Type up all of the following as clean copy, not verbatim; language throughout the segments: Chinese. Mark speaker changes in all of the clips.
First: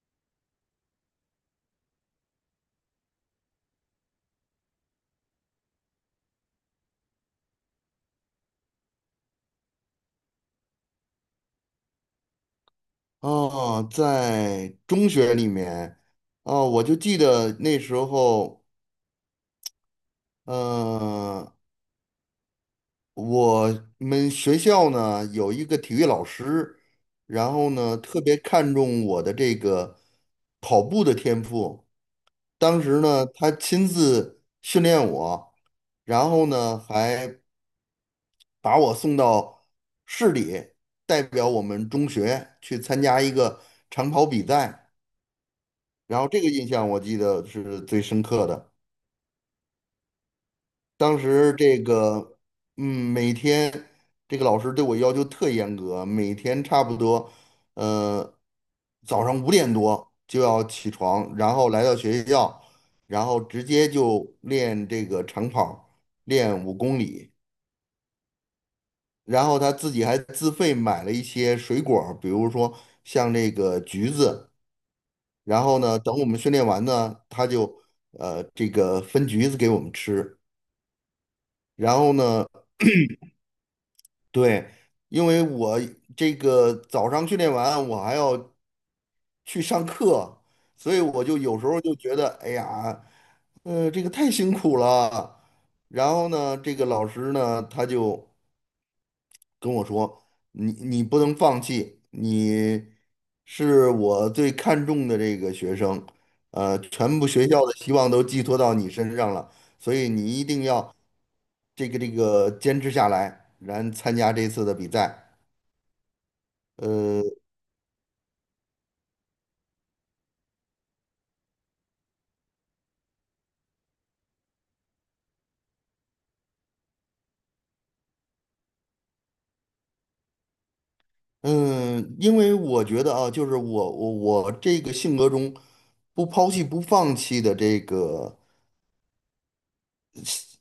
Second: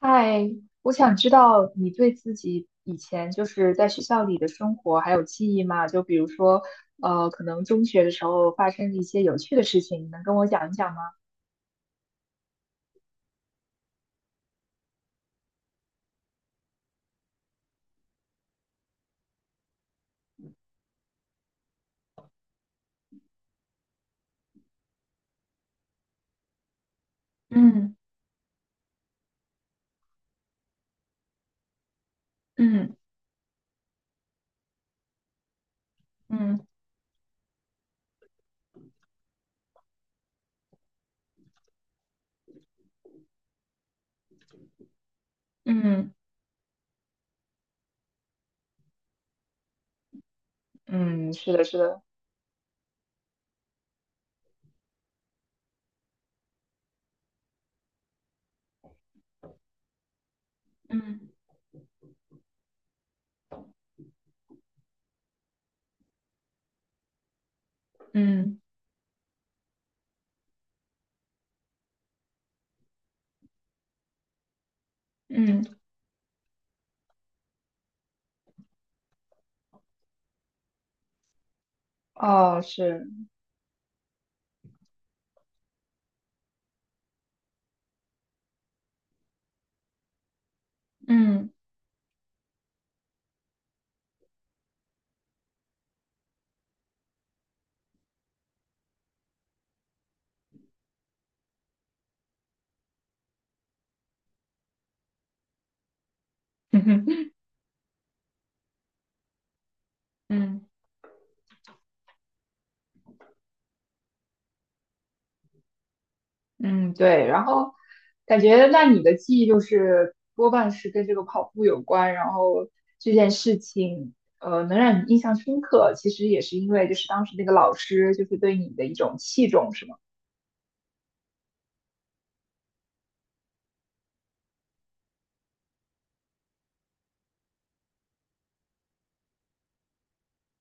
Speaker 1: 嗨，我想知道你对自己以前就是在学校里的生活还有记忆吗？就比如说，可能中学的时候发生的一些有趣的事情，你能跟我讲一讲吗？
Speaker 2: 哦，在中学里面，哦，我就记得那时候，呃，我们学校呢有一个体育老师，然后
Speaker 1: 嗯
Speaker 2: 呢特别看重我的这个跑步的天赋。当
Speaker 1: 嗯
Speaker 2: 时呢，他亲自训练我，然后
Speaker 1: 嗯
Speaker 2: 呢还把我送到市里，代表我们中学去参加一个长跑比赛。
Speaker 1: 嗯
Speaker 2: 然后这个印象我记得是最深刻的。当
Speaker 1: 嗯，是
Speaker 2: 时
Speaker 1: 的，是
Speaker 2: 这
Speaker 1: 的，
Speaker 2: 个，嗯，每天这个老师对我要求特严格，每天差不多，呃，早上5点多就要起
Speaker 1: 嗯
Speaker 2: 床，然后来到学校，然后直接就练这个长跑，练5公里。
Speaker 1: 嗯
Speaker 2: 然后他自己还自费买了一些水果儿比如说像这个橘子。然
Speaker 1: 嗯
Speaker 2: 后呢，等我们训练完呢，他就这个分橘子给我们吃。然后呢，
Speaker 1: 哦，是，
Speaker 2: 对，因为我这个早上训练完，我还要去上课，所以我就
Speaker 1: 嗯
Speaker 2: 有时候就觉得，哎呀，这个太辛苦了。然后呢，这个老师呢，他就，跟我说，你不能放弃，你是我最看重的这个学生，
Speaker 1: 嗯哼。
Speaker 2: 全部 学校的希望都寄托到你身上了，所以你一定
Speaker 1: 嗯。
Speaker 2: 要这个坚持下来，然参加这次的比赛。
Speaker 1: 嗯，
Speaker 2: 呃
Speaker 1: 对，然后感觉那你的记忆就是多半是跟这个跑步有关，然后这件事情，能让你印象深刻，其实也是因为就是当时那个老师就是对你的一种器重，是吗？
Speaker 2: 嗯，因为我觉得啊，就是我这个性格中不抛弃不放弃的这个，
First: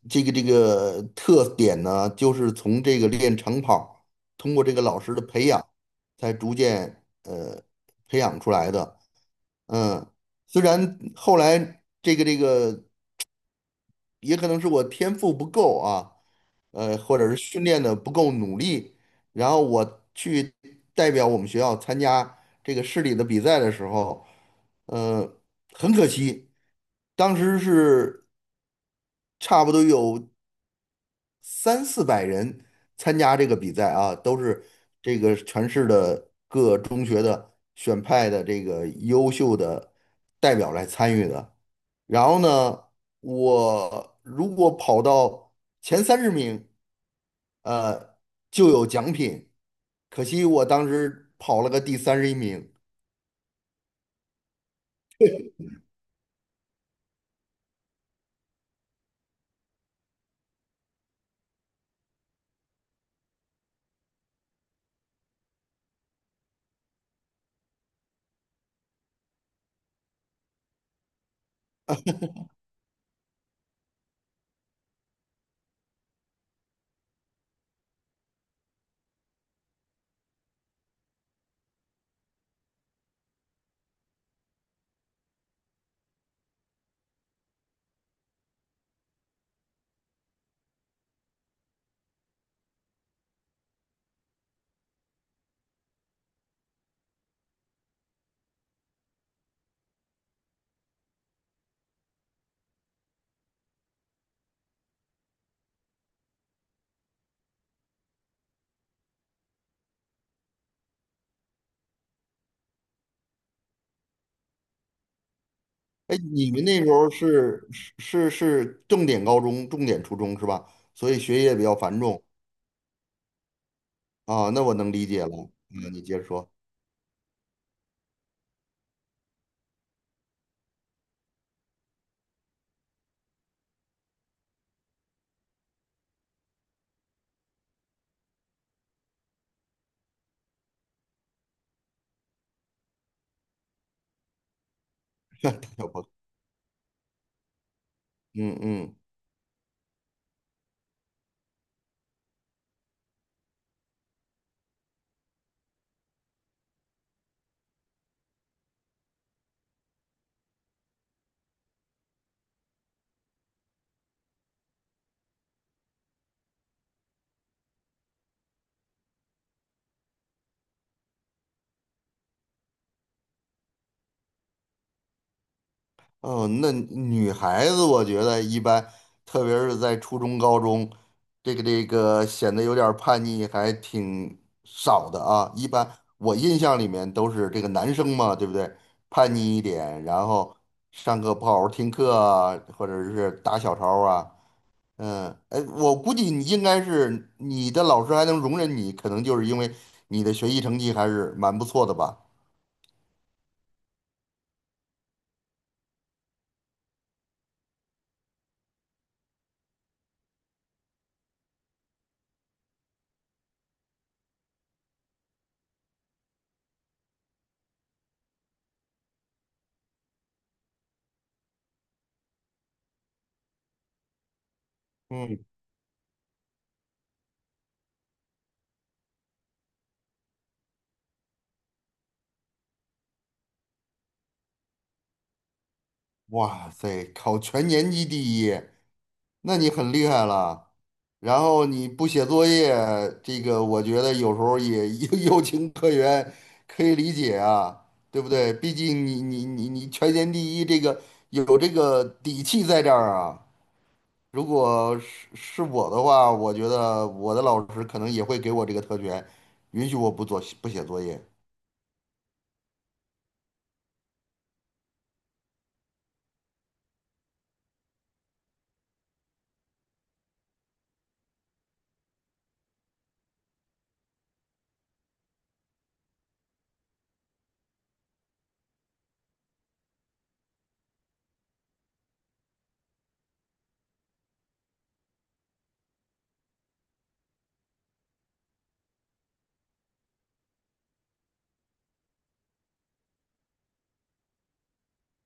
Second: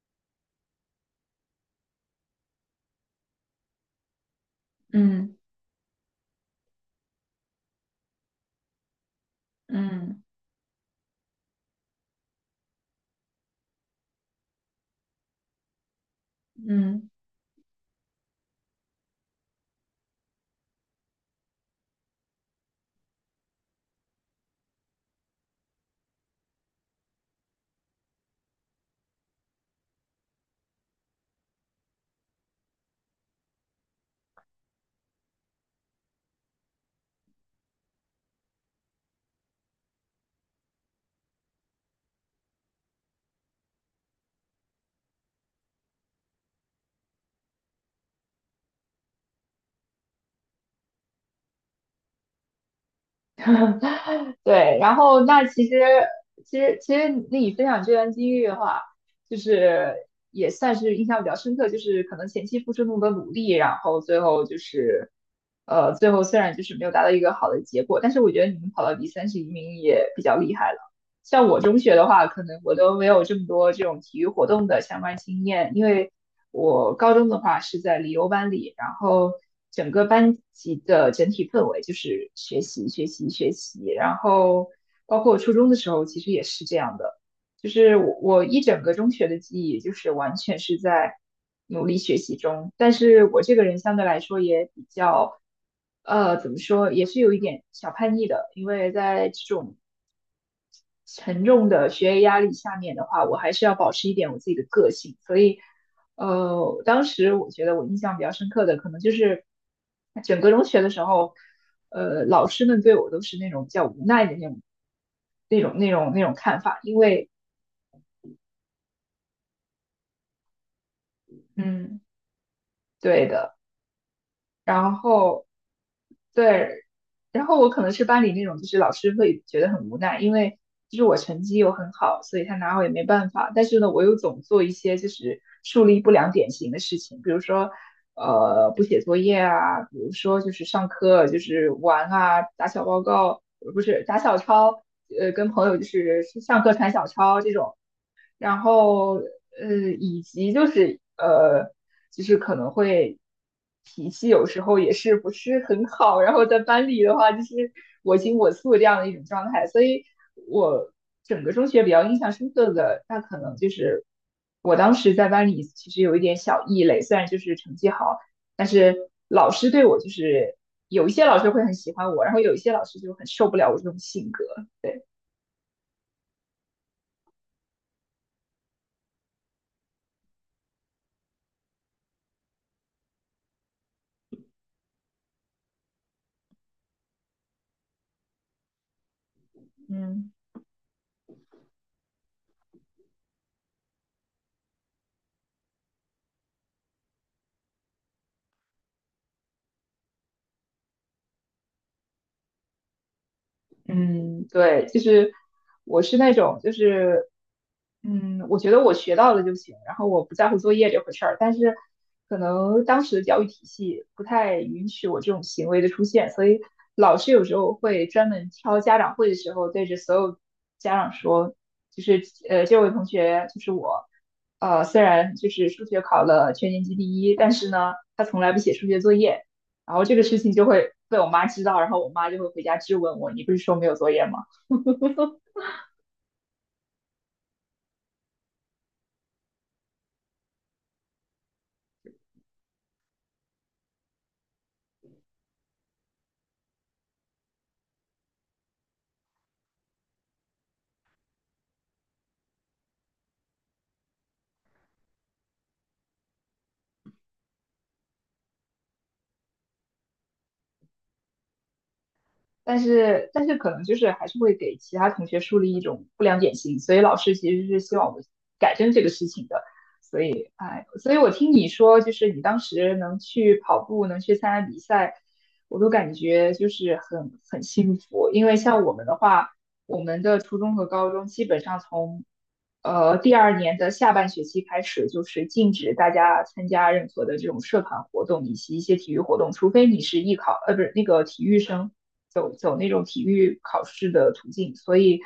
Speaker 2: 这个特点呢，就是从这个练长跑，通过这个老师的
Speaker 1: 嗯
Speaker 2: 培养，才逐渐培养出来的。嗯，
Speaker 1: 嗯
Speaker 2: 虽然后来也可能是我天赋不够啊，
Speaker 1: 嗯。
Speaker 2: 或者是训练的不够努力，然后我去代表我们学校参加这个市里的比赛的时候，呃，很可惜，当时是差不多有三四百人参加这个比赛啊，都是这个全市的各中学的选派的这个优秀的代表来参与的。然后呢，我如果跑到前30名，呃，就有奖品。可惜我当时跑了个第31名。
Speaker 1: 对，然后那其实你分享这段经历的话，就是也算是印象比较深刻，就是可能前期付出那么多努力，然后最后虽然就是没有达到一个好的结果，但是我觉得你们跑到第31名也比较厉害了。像我中学的话，可能我都没有这么多这种体育活动的相关经验，因为我高中的话是在理优班里，然后整个班级的整体氛围就是学习、学习、学习，然后包括初中的时候，其实也是这样的，就是我一整个中学的记忆就是完全是在努力学习中，但是我这个人相对来说也比较。怎么说，也是有一点小叛逆的，因为在这种沉重的学业压力下面的话，我还是要保持一点我自己的个性。所以，当时我觉得我印象比较深刻的，可能就是整个中学的时候，老师们对我都是那种比较无奈的那种、那种、那种、
Speaker 2: 哎，
Speaker 1: 那种
Speaker 2: 你
Speaker 1: 看
Speaker 2: 们
Speaker 1: 法，
Speaker 2: 那时
Speaker 1: 因
Speaker 2: 候
Speaker 1: 为，
Speaker 2: 是重点高中、重点初中是吧？所以学业比较繁
Speaker 1: 嗯，
Speaker 2: 重
Speaker 1: 对的。
Speaker 2: 啊，那我能
Speaker 1: 然
Speaker 2: 理解
Speaker 1: 后
Speaker 2: 了。嗯，你接着说。
Speaker 1: 对，然后我可能是班里那种，就是老师会觉得很无奈，因为就是我成绩又很好，所以他拿我也没办法。但是呢，我又总做一些就是树立不良典型的事情，比如说不写作业啊，比如说就是上课就是玩啊，打小报告，不是打小抄，
Speaker 2: 朋
Speaker 1: 跟朋友就
Speaker 2: 友，
Speaker 1: 是上课传小抄这种。
Speaker 2: 嗯
Speaker 1: 然
Speaker 2: 嗯，
Speaker 1: 后以及就是可能会脾气有时候也是不是很好，然后在班里的话就是我行我素这样的一种状态，所以我整个中学比较印象深刻的，那可能就是我当时在班里其实有一点小异类，虽然就是成绩好，但是老师对我就是有一些老师会很喜欢我，然后有一些老师就很受不了我这种性格，对，
Speaker 2: 哦，那女孩子我觉得一般，特别是在初中、高中，显得有点儿叛逆，还挺少的啊。一般我印象里面都是这个男生嘛，对不对？叛逆一点，然
Speaker 1: 嗯。
Speaker 2: 后上课不好好听课啊，或者是打小抄啊。嗯，哎，我估计你应该是你的老师还能容忍你，可能就是因为你的学习成绩还是蛮不错的吧。
Speaker 1: 嗯，对，就是我是那种，就是我觉得我学到了就行，然后我不在乎作业这回事儿。但是可能当时的教育体系不太允许我这种行为的出现，所以老师有时候会专门挑家长会的时候，对着所有家长说，就是,这位同学就是我，虽然
Speaker 2: 嗯。
Speaker 1: 就是数学考了全年级第一，但是呢，他从来不写数学作业。然后这个事情就会被我妈知道，然后我妈就会回家质问我，你不是说没有作业吗？
Speaker 2: 哇塞，考全年级第一，那你很厉害了。然后你不写作业，这个我觉得有时候也 有情可原，可以理解啊，对不对？毕竟你全年第一，这个有这个底气在这儿啊。如果是我的话，我觉得我的老师可能也会给我这个特权，允许我不做不写作业。
Speaker 1: 但是可能就是还是会给其他同学树立一种不良典型，所以老师其实是希望我们改正这个事情的。所以哎，所以我听你说，就是你当时能去跑步，能去参加比赛，我都感觉就是很幸福，因为像我们的话。我们的初中和高中基本上从第二年的下半学期开始，就是禁止大家参加任何的这种社团活动以及一些体育活动，除非你是艺考，不是那个体育生，走那种体育考试的途径。所以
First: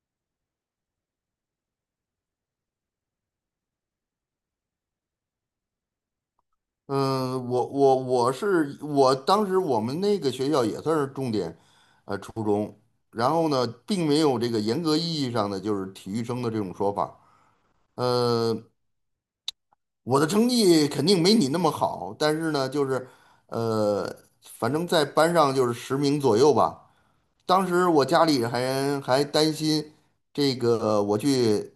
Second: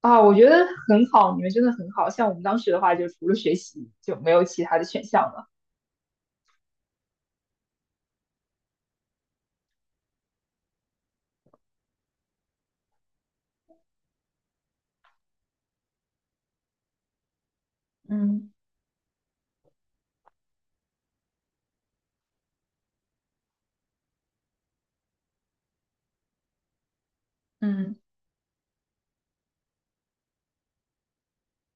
Speaker 1: 啊，我觉得很好，你们真的很好。像我们当时的话，就除了学习就没有其他的选项了。
Speaker 2: 嗯，我当时我们那个学校也算是重点，初中。然后呢，并没有这个严格意义上的就是体育生的这种说法。
Speaker 1: 嗯
Speaker 2: 呃，我的成绩肯定没你那么好，但是呢，就是呃，反正在班上就是十名左右吧。当时
Speaker 1: 嗯
Speaker 2: 我家里还担心这个我去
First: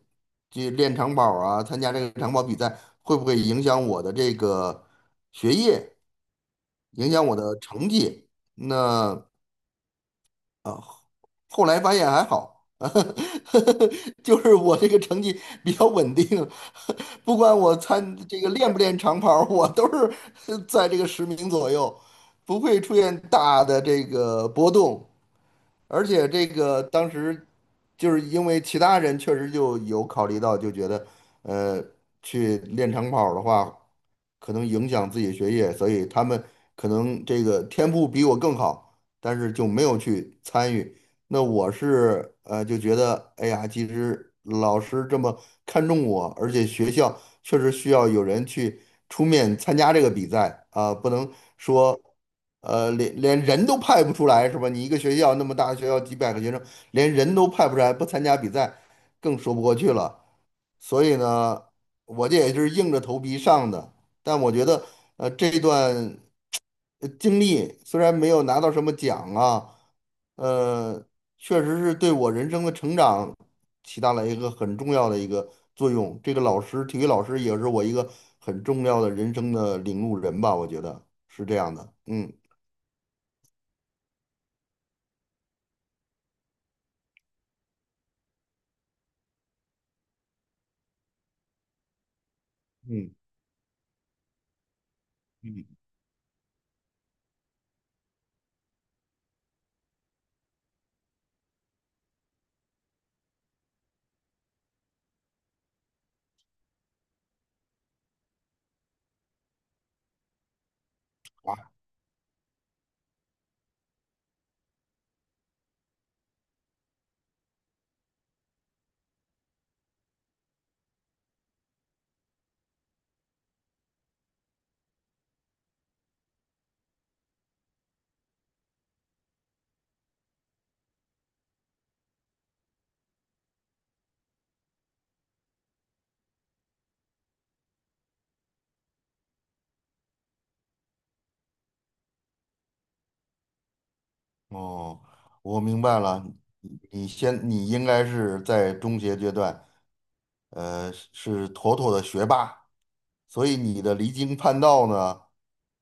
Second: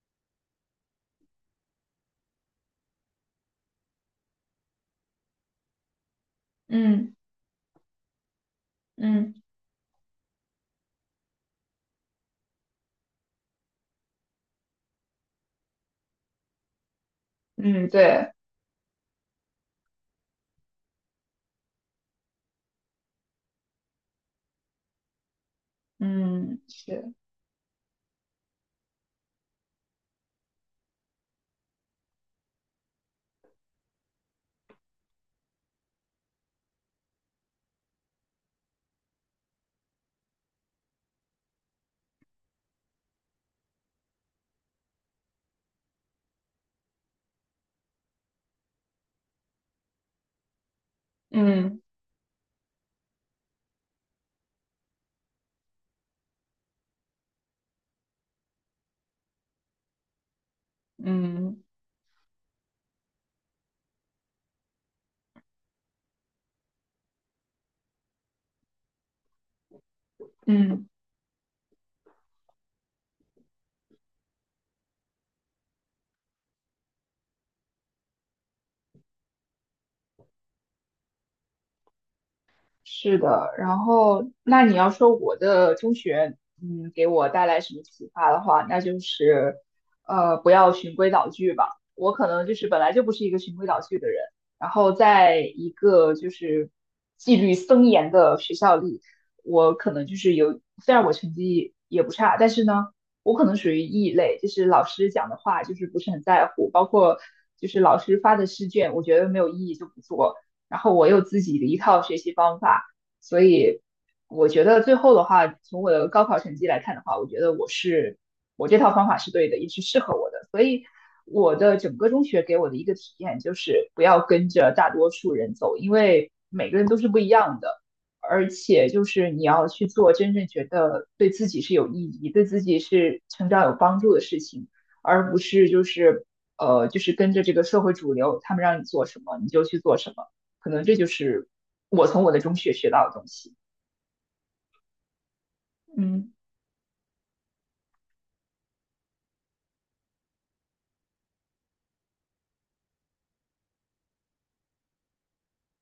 Speaker 2: 去练长跑啊，参加这个长跑比赛会不会影响我的这个学业？影
Speaker 1: 嗯
Speaker 2: 响我的成绩。那
Speaker 1: 嗯
Speaker 2: 后来发现还好，就是我这个成绩比较稳定，不管我
Speaker 1: 嗯，
Speaker 2: 参
Speaker 1: 对，
Speaker 2: 这个练不练长跑儿我都是 在这个10名左右，不会出现大的这个波动。而且这
Speaker 1: 嗯
Speaker 2: 个当
Speaker 1: 是，
Speaker 2: 时就是因为其他人确实就有考虑到，就觉得呃，去练长跑儿的话，可能影响自己的学业，所以他们可能这个天赋比我更好，但是就没有去参与。那我是就觉得，哎呀，其实老师这么看重我，而且学校确实需要有人去出面参加这个比赛啊，不能
Speaker 1: 嗯
Speaker 2: 说，连人都派不出来是吧？你一个学校那么大，学校几百个学生，连人都派不出来，不参加比赛，更说不过去了。所以呢，
Speaker 1: 嗯
Speaker 2: 我这也是硬着头皮上的。但我觉得，这段经历虽然没有拿到什么奖啊，
Speaker 1: 嗯。
Speaker 2: 呃，确实是对我人生的成长起到了一个很重要的一个作用。这个老师，体育老师也是我一个很重要的人生的领路人吧，我觉得是这样的。嗯
Speaker 1: 是的，然后那你要说我的中学，嗯，给我带来什么启发的话，那就是，不要循规蹈矩吧。我可能就是本来就不
Speaker 2: 嗯
Speaker 1: 是一个循规蹈矩的人，然后在
Speaker 2: 嗯，
Speaker 1: 一个就是纪律森严的学校里，我可能就是有，虽然我成绩也不差，但是呢，我可能属于异类，就是老师讲的话就是不是很在乎，包括就是老师发的试卷，我觉得没有意义就不做。然后我有自己
Speaker 2: 啊，
Speaker 1: 的一套学习方法，所以我觉得最后的话，从我的高考成绩来看的话，我觉得我这套方法是对的，也是适合我的。所以我的整个中学给我的一个体验就是不要跟着大多数人走，因为每个人都是不一样的，而且就是你要去做真正觉得对自己是有意义、对自己是成长有帮助的事情，而不是就是。就是跟着这个社会主流，他们让你做什么你就去做什么。可能这就是我从我的中学学到的东西。
Speaker 2: 哦，我明白了，
Speaker 1: 嗯
Speaker 2: 你先，你应该是在中学阶段，是妥妥的学霸。所以你的离经叛道呢，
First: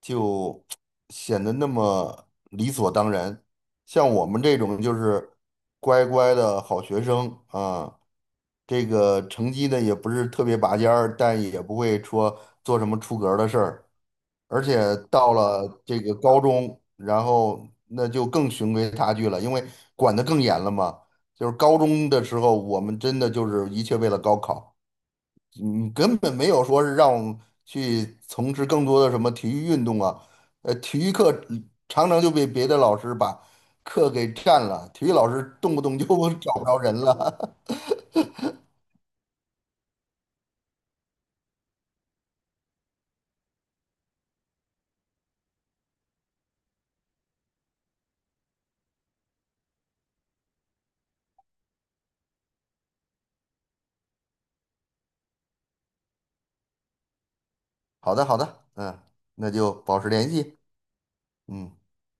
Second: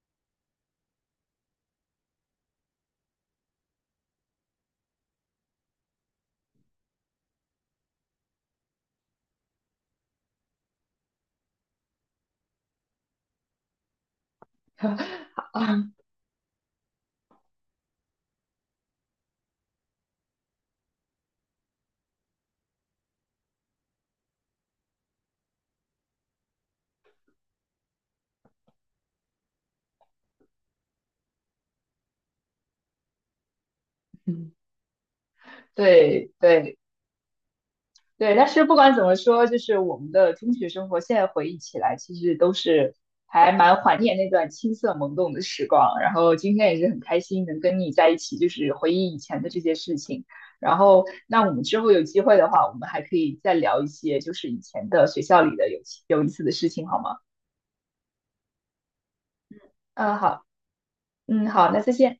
Speaker 2: 就 显得那么理所当然。像我们这种就是乖乖的好学生啊，这个成绩呢也不是特别拔尖儿，但也不会说做什么出格儿的事儿。而且到了这个高中，然后那就更循规蹈矩了，因为管得更严了嘛。就是高中的时候，我们真的就是一切为了高考。嗯，根本没有说是让我们去从事更多的什么体育运动啊，体育课常常就被别的老师把课给
Speaker 1: 嗯，
Speaker 2: 占了，体育老师动不动就
Speaker 1: 对
Speaker 2: 找不
Speaker 1: 对
Speaker 2: 着人了。
Speaker 1: 对，但是不管怎么说，就是我们的中学生活，现在回忆起来，其实都是还蛮怀念那段青涩懵懂的时光。然后今天也是很开心能跟你在一起，就是回忆以前的这些事情。然后，那我们之后有机会的话，我们还可以再聊一些，就是以前的学校里的有意思的事情，好吗？
Speaker 2: 好的，好的，嗯，那就保持
Speaker 1: 嗯，
Speaker 2: 联
Speaker 1: 好，
Speaker 2: 系，
Speaker 1: 嗯，好，
Speaker 2: 嗯。
Speaker 1: 那再见。